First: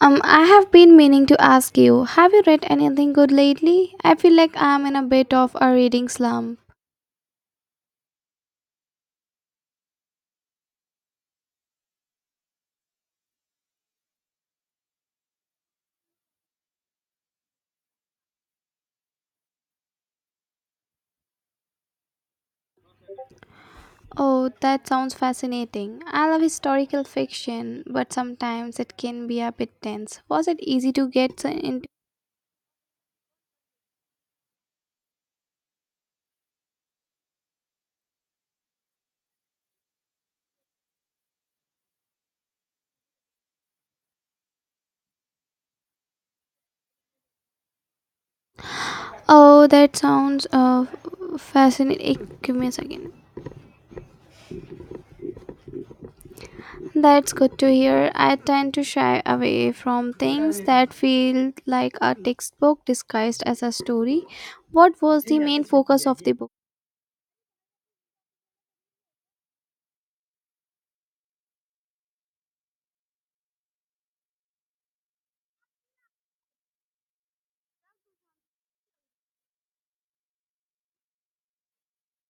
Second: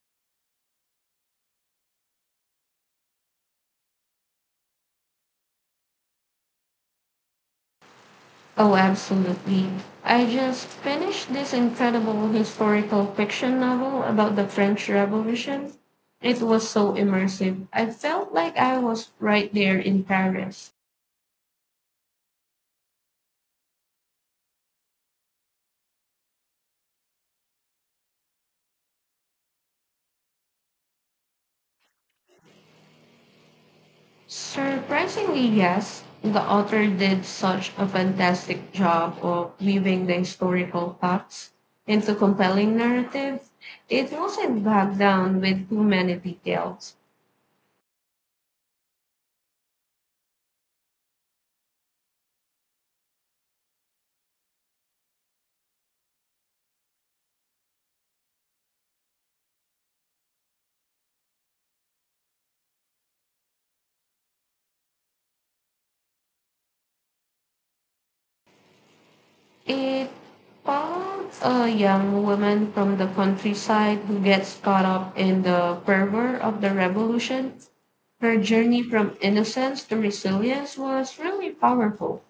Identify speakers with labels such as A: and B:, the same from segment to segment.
A: I have been meaning to ask you, have you read anything good lately? I feel like I am in a bit of a reading slump.
B: Oh, absolutely. I just finished this incredible historical fiction novel about the French Revolution. It was so immersive. I felt like I was right there in Paris.
A: Oh, that sounds fascinating. I love historical fiction, but sometimes it can be a bit tense. Was it easy to get so into?
B: Surprisingly, yes, the author did such a fantastic job of weaving the historical facts into compelling narrative. It wasn't bogged down with too many details.
A: Oh, that sounds fascinating. Hey, give me a second. That's good to hear. I tend to shy away from things that feel like a textbook disguised as a story. What was the main focus of the book?
B: It follows a young woman from the countryside who gets caught up in the fervor of the revolution. Her journey from innocence to resilience was really powerful.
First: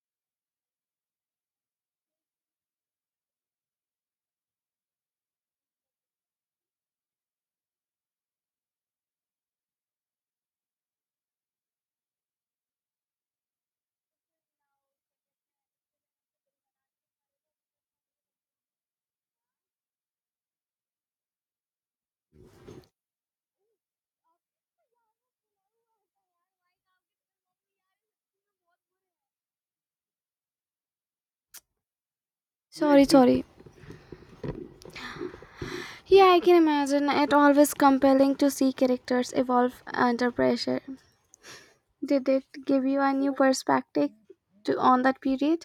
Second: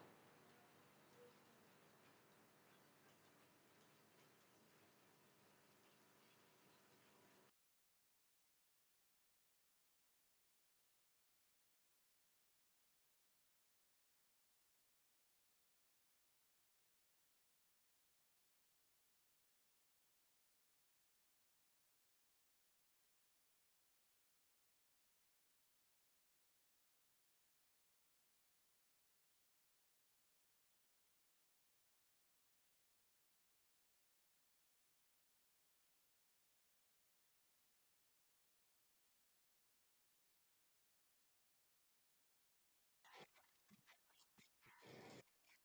A: Sorry, sorry. Yeah, I can imagine. It always compelling to see characters evolve under pressure. Did it give you a new perspective to on that period?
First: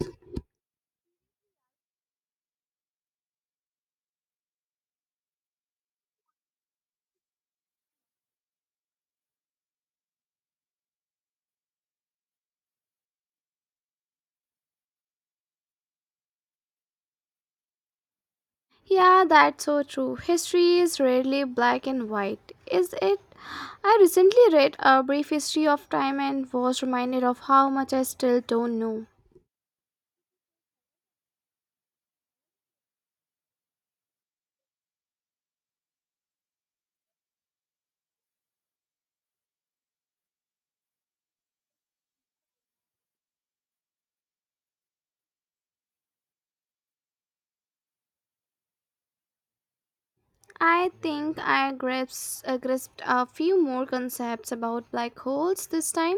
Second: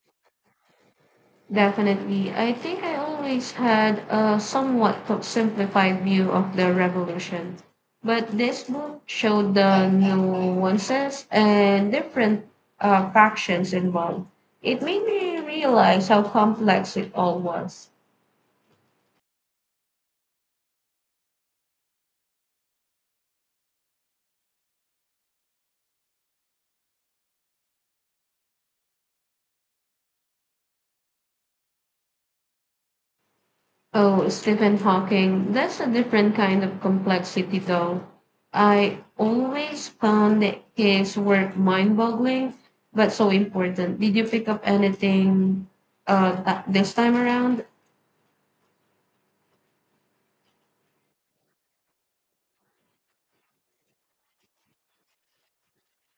B: Definitely. I think I always had a somewhat simplified view of the revolution. But this book showed the nuances and different factions involved. It made me realize how complex it all was.
A: Yeah, that's so true. History is rarely black and white, is it? I recently read A Brief History of Time and was reminded of how much I still don't know.
B: Oh, Stephen Hawking, that's a different kind of complexity, though. I always found that his work mind boggling, but so important. Did you pick up anything this time around?
A: I think I grasped a few more concepts about black holes this time.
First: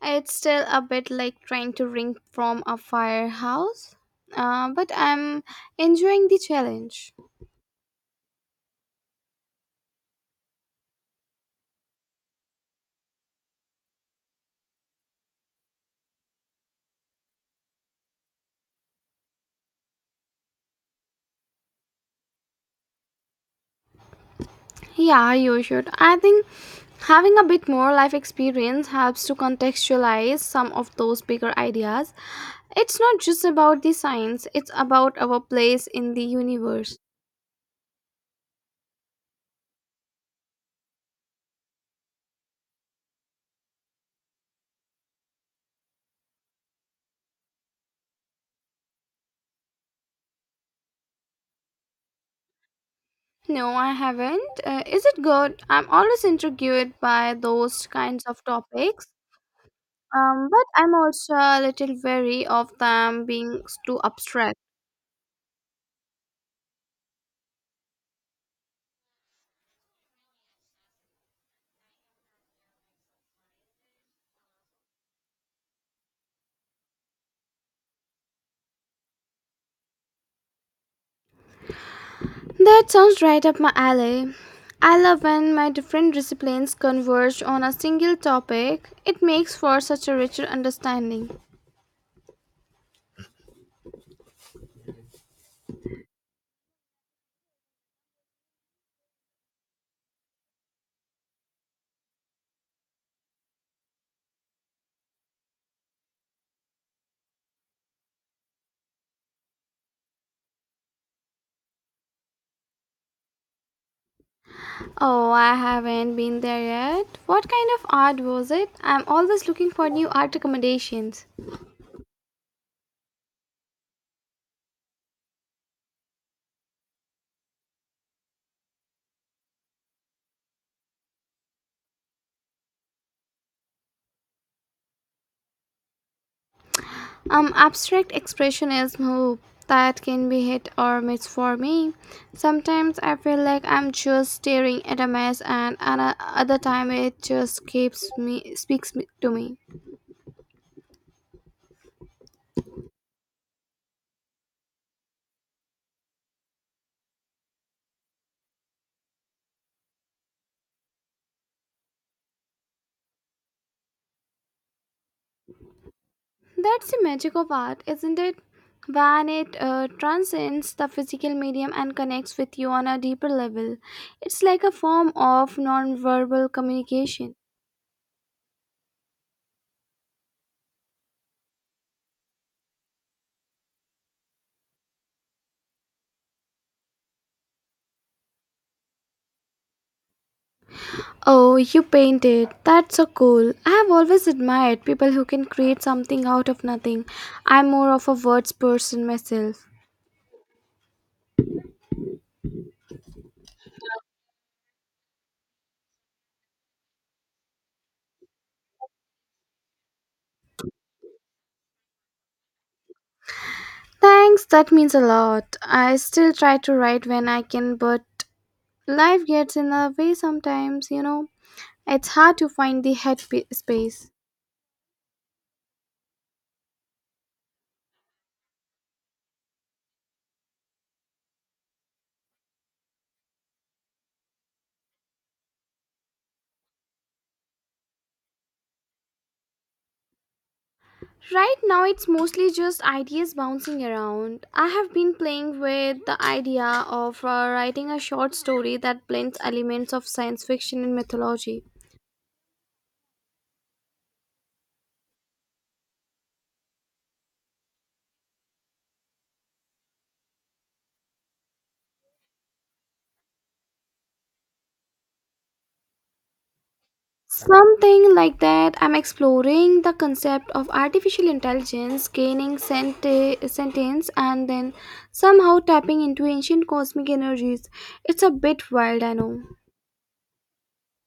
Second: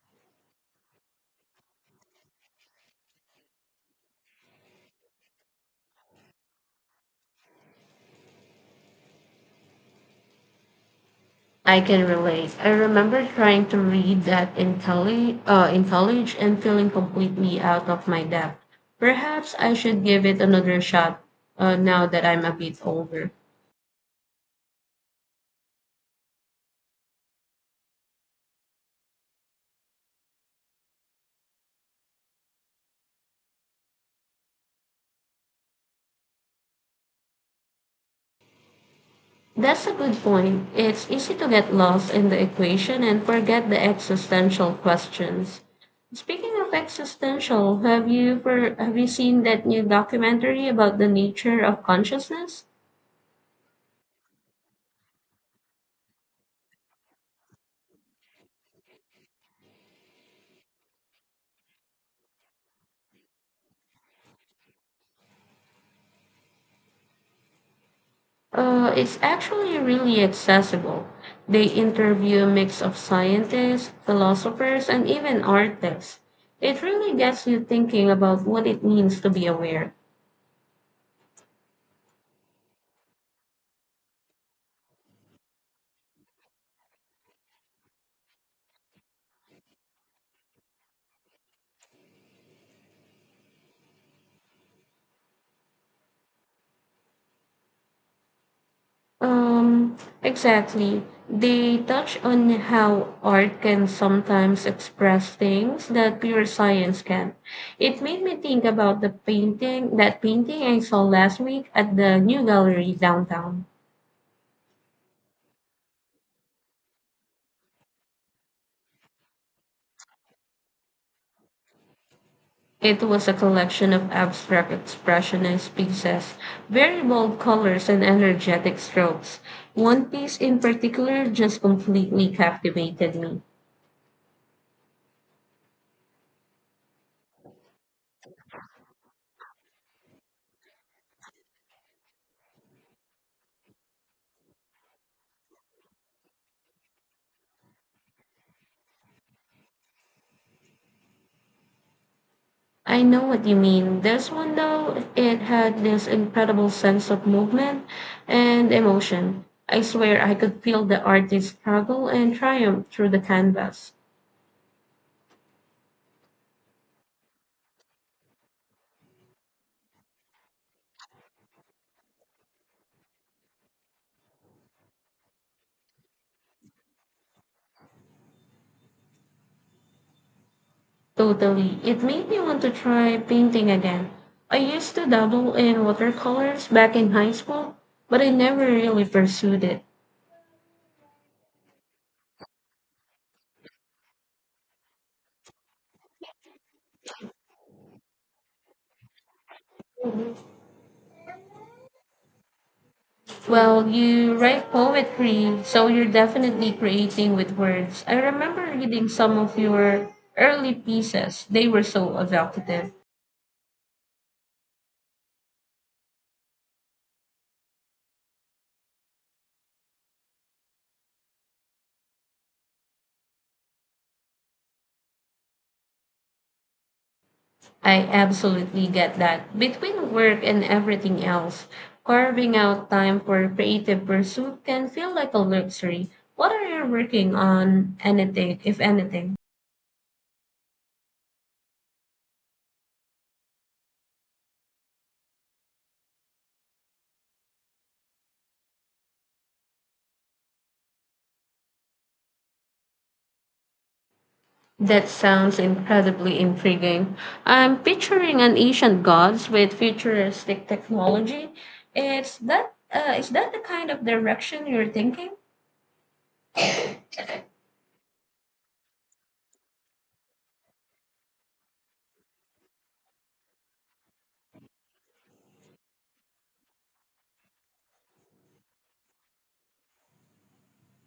A: It's still a bit like trying to drink from a firehouse, but I'm enjoying the challenge.
B: I can relate. I remember trying to read that in, in college and feeling completely out of my depth. Perhaps I should give it another shot now that I'm a bit older.
A: Yeah, you should. I think having a bit more life experience helps to contextualize some of those bigger ideas. It's not just about the science, it's about our place in the universe.
B: That's a good point. It's easy to get lost in the equation and forget the existential questions. Speaking of existential, have you seen that new documentary about the nature of consciousness?
A: No, I haven't. Is it good? I'm always intrigued by those kinds of topics. But I'm also a little wary of them being too abstract.
B: It's actually really accessible. They interview a mix of scientists, philosophers, and even artists. It really gets you thinking about what it means to be aware.
A: That sounds right up my alley. I love when my different disciplines converge on a single topic. It makes for such a richer understanding.
B: Exactly. They touch on how art can sometimes express things that pure science can. It made me think about that painting I saw last week at the New Gallery downtown.
A: Oh, I haven't been there yet. What kind of art was it? I'm always looking for new art recommendations.
B: It was a collection of abstract expressionist pieces, very bold colors and energetic strokes. One piece in particular just completely captivated me.
A: Abstract expressionism, oh, that can be hit or miss for me. Sometimes I feel like I'm just staring at a mess, and other time it just keeps me speaks me, to me.
B: I know what you mean. This one, though, it had this incredible sense of movement and emotion. I swear I could feel the artist's struggle and triumph through the canvas.
A: That's the magic of art, isn't it? When it transcends the physical medium and connects with you on a deeper level, it's like a form of non-verbal communication.
B: Totally. It made me want to try painting again. I used to dabble in watercolors back in high school, but I never really pursued it.
A: Oh, you painted. That's so cool. I have always admired people who can create something out of nothing. I'm more of a words person myself.
B: Well, you write poetry, so you're definitely creating with words. I remember reading some of your early pieces, they were so evocative.
A: Thanks, that means a lot. I still try to write when I can, but life gets in the way sometimes. It's hard to find the space.
B: I absolutely get that. Between work and everything else, carving out time for creative pursuit can feel like a luxury. What are you working on, anything, if anything?
A: Right now, it's mostly just ideas bouncing around. I have been playing with the idea of writing a short story that blends elements of science fiction and mythology.
B: That sounds incredibly intriguing. I'm picturing an ancient gods with futuristic technology. Is that the kind of direction you're thinking?
A: Something like that. I'm exploring the concept of artificial intelligence gaining sentience and then somehow tapping into ancient cosmic energies. It's a bit wild, I know.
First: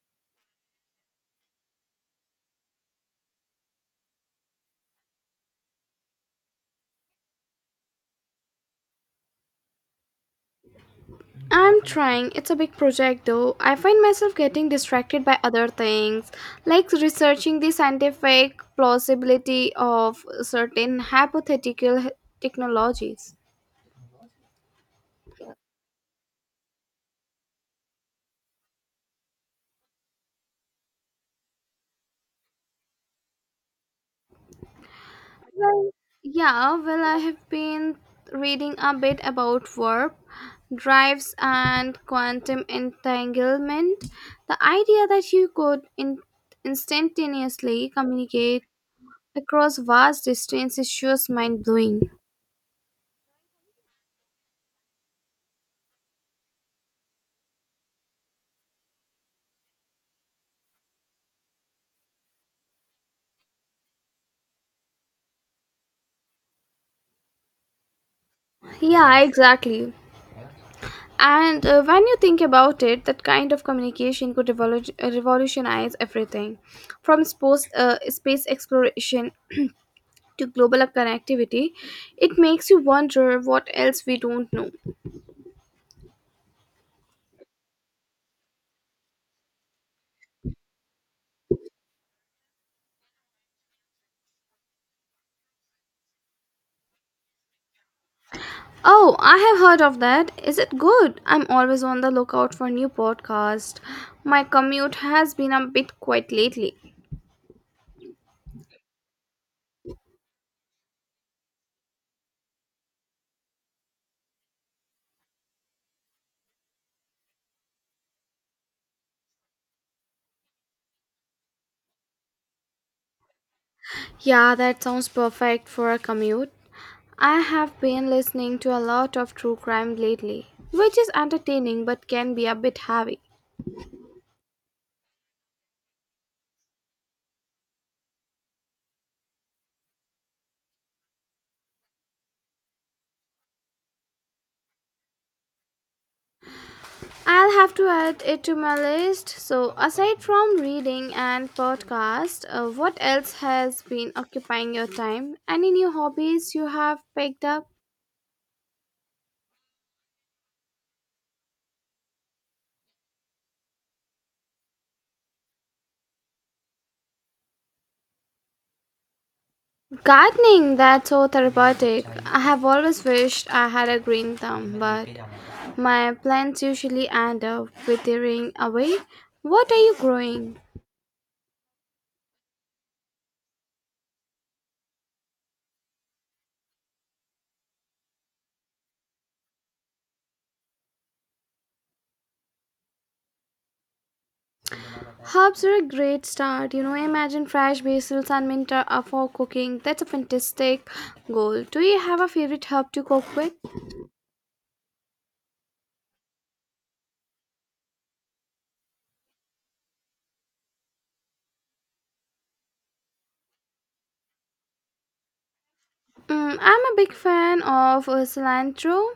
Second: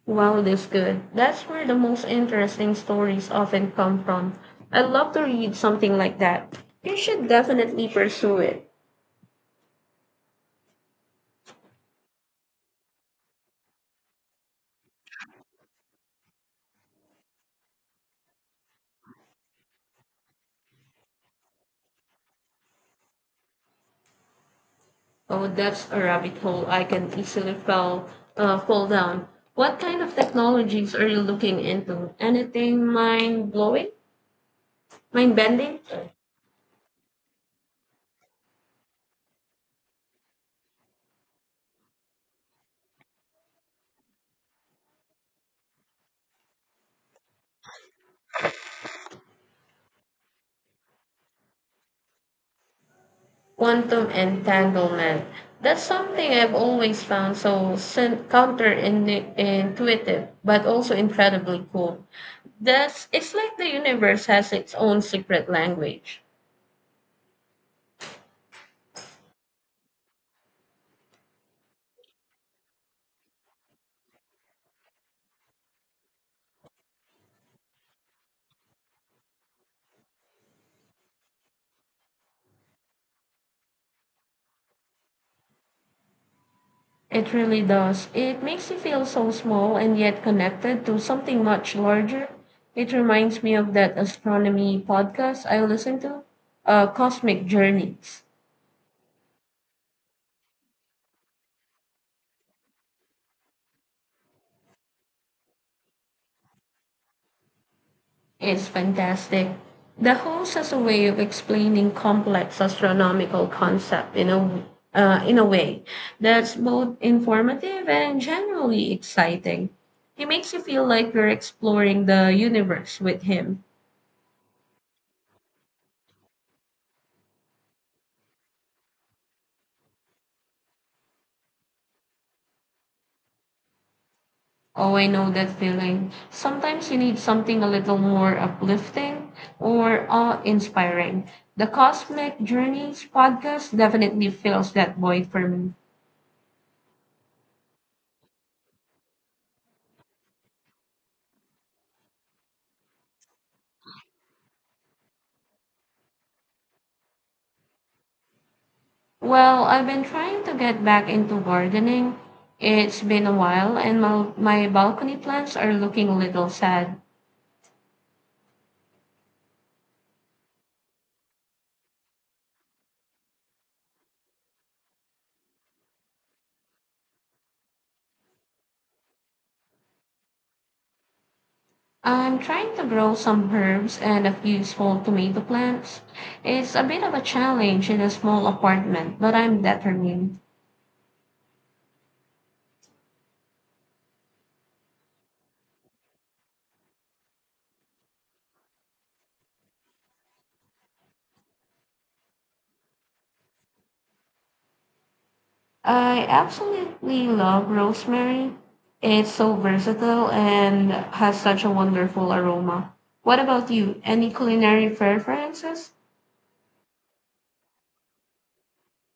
B: Wow, that's good. That's where the most interesting stories often come from. I'd love to read something like that. You should definitely pursue it.
A: I'm trying. It's a big project though. I find myself getting distracted by other things, like researching the scientific plausibility of certain hypothetical technologies.
B: Oh, that's a rabbit hole I can easily fall down. What kind of technologies are you looking into? Anything mind blowing? Mind bending?
A: Yeah, well, I have been reading a bit about warp drives and quantum entanglement. The idea that you could instantaneously communicate across vast distances is just mind blowing.
B: Quantum entanglement. That's something I've always found counterintuitive, but also incredibly cool. That's it's like the universe has its own secret language.
A: Yeah, exactly. And when you think about it, that kind of communication could revolutionize everything from sports, space exploration to global connectivity, it makes you wonder what else we don't know.
B: It really does. It makes you feel so small and yet connected to something much larger. It reminds me of that astronomy podcast I listen to, Cosmic Journeys.
A: Oh, I have heard of that. Is it good? I'm always on the lookout for new podcast. My commute has been a bit quiet lately.
B: It's fantastic. The host has a way of explaining complex astronomical concept in a way that's both informative and generally exciting. He makes you feel like you're exploring the universe with him.
A: Yeah, that sounds perfect for a commute. I have been listening to a lot of true crime lately, which is entertaining but can be a bit heavy.
B: Oh, I know that feeling. Sometimes you need something a little more uplifting or awe-inspiring. The Cosmic Journeys podcast definitely fills that void for me.
A: I'll have to add it to my list. So, aside from reading and podcast, what else has been occupying your time? Any new hobbies you have picked up?
B: Well, I've been trying to get back into gardening. It's been a while, and my balcony plants are looking a little sad.
A: Gardening, that's so therapeutic. I have always wished I had a green thumb, but my plants usually end up withering away. What are you growing?
B: I'm trying to grow some herbs and a few small tomato plants. It's a bit of a challenge in a small apartment, but I'm determined.
A: Herbs are a great start. You know, imagine fresh basil and mint are for cooking. That's a fantastic goal. Do you have a favorite herb to cook with?
B: I absolutely love rosemary. It's so versatile and has such a wonderful aroma. What about you? Any culinary preferences?
A: Mm, I'm a big fan of cilantro.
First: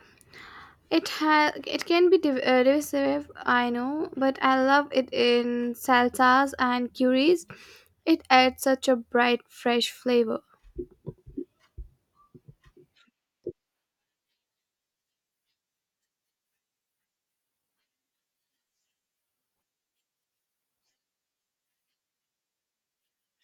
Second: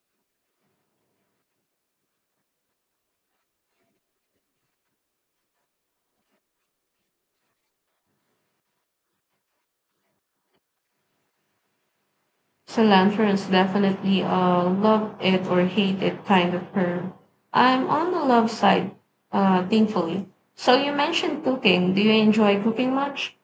A: It has, it can be divisive, I know, but I love it in salsas and curries. It adds such a bright, fresh flavor.
B: So Lanthorn's definitely a love it or hate it kind of firm. I'm on the love side, thankfully. So you mentioned cooking. Do you enjoy cooking much?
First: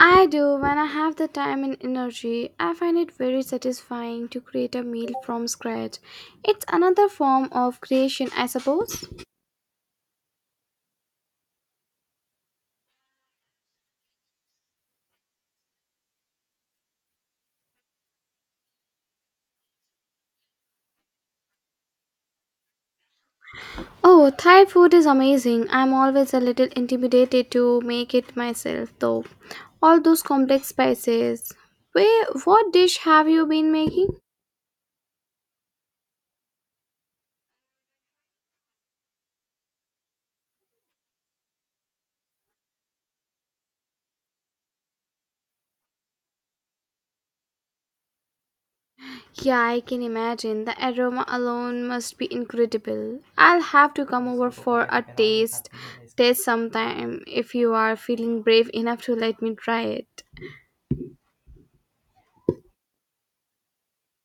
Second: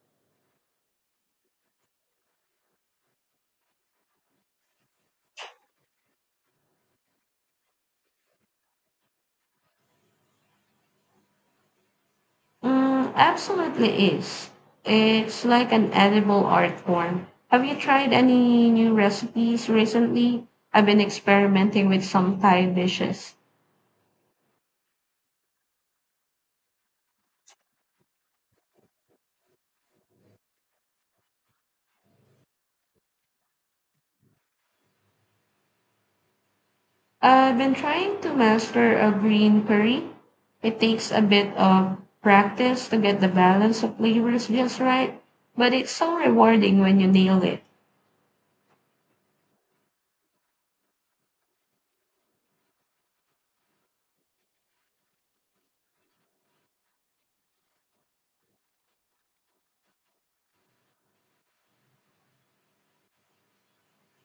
A: I do when I have the time and energy. I find it very satisfying to create a meal from scratch. It's another form of creation, I suppose.
B: Mm, absolutely is. It's like an edible art form. Have you tried any new recipes recently? I've been experimenting with some Thai dishes.
A: Oh, Thai food is amazing. I'm always a little intimidated to make it myself, though. All those complex spices. Wait, what dish have you been making?
B: I've been trying to master a green curry. It takes a bit of practice to get the balance of flavors just right, but it's so rewarding when you nail it.
A: Yeah, I can imagine. The aroma alone must be incredible. I'll have to come over for a taste sometime if you are feeling brave enough to let me try it.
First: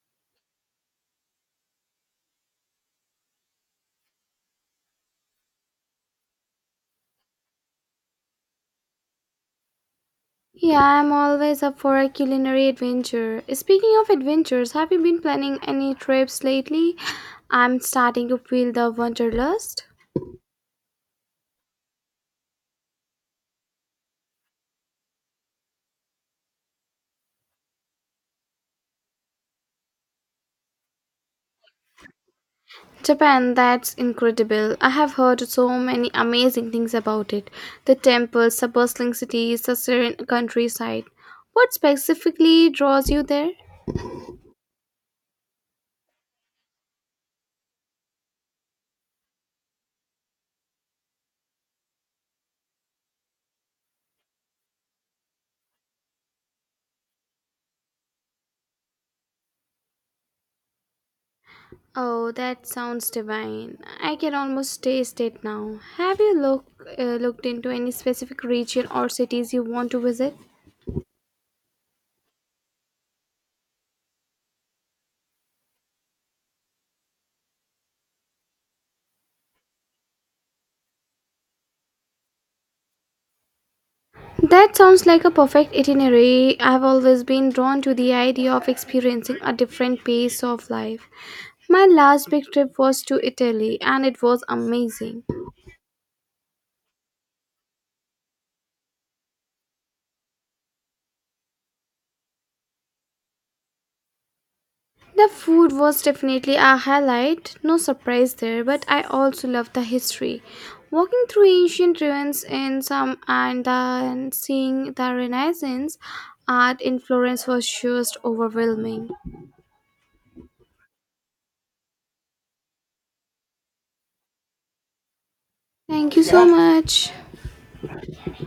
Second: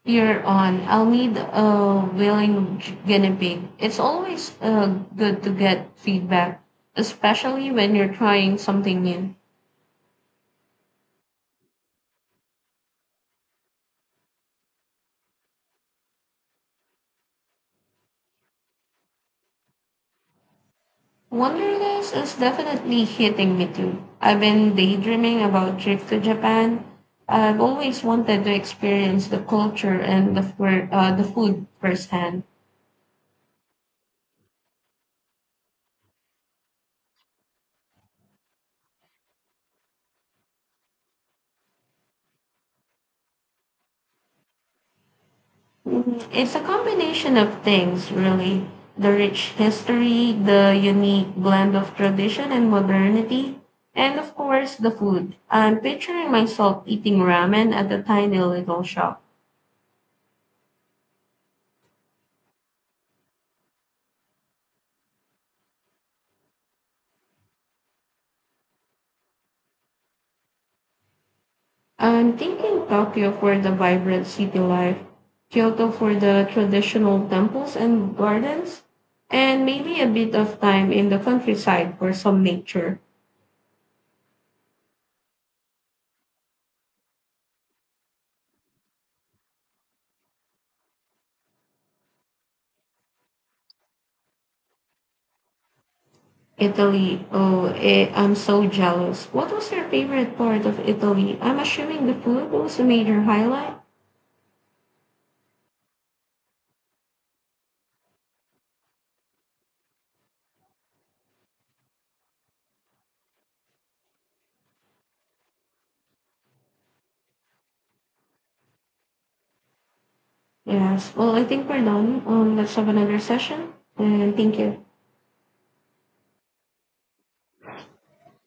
B: You're on. I'll need a willing guinea pig. It's always good to get feedback, especially when you're trying something new.
A: Yeah, I'm always up for a culinary adventure. Speaking of adventures, have you been planning any trips lately? I'm starting to feel the wanderlust.
B: Wanderlust is definitely hitting me too. I've been daydreaming about trip to Japan. I've always wanted to experience the culture and the food firsthand.
A: Japan, that's incredible. I have heard so many amazing things about it. The temples, the bustling cities, the serene countryside. What specifically draws you there?
B: Mhm. It's a combination of things, really. The rich history, the unique blend of tradition and modernity, and of course the food. I'm picturing myself eating ramen at a tiny little shop.
A: Oh, that sounds divine. I can almost taste it now. Have you looked into any specific region or cities you want to visit?
B: I'm thinking Tokyo for the vibrant city life, Kyoto for the traditional temples and gardens, and maybe a bit of time in the countryside for some nature.
A: That sounds like a perfect itinerary. I've always been drawn to the idea of experiencing a different pace of life. My last big trip was to Italy and it was amazing.
B: Italy, oh, eh, I'm so jealous. What was your favorite part of Italy? I'm assuming the food was a major highlight.
A: The food was definitely a highlight, no surprise there, but I also loved the history. Walking through ancient ruins in some and then seeing the Renaissance art in Florence was just overwhelming.
B: Yes, well, I think we're done. Let's have another session, and thank you.
A: Thank you so much.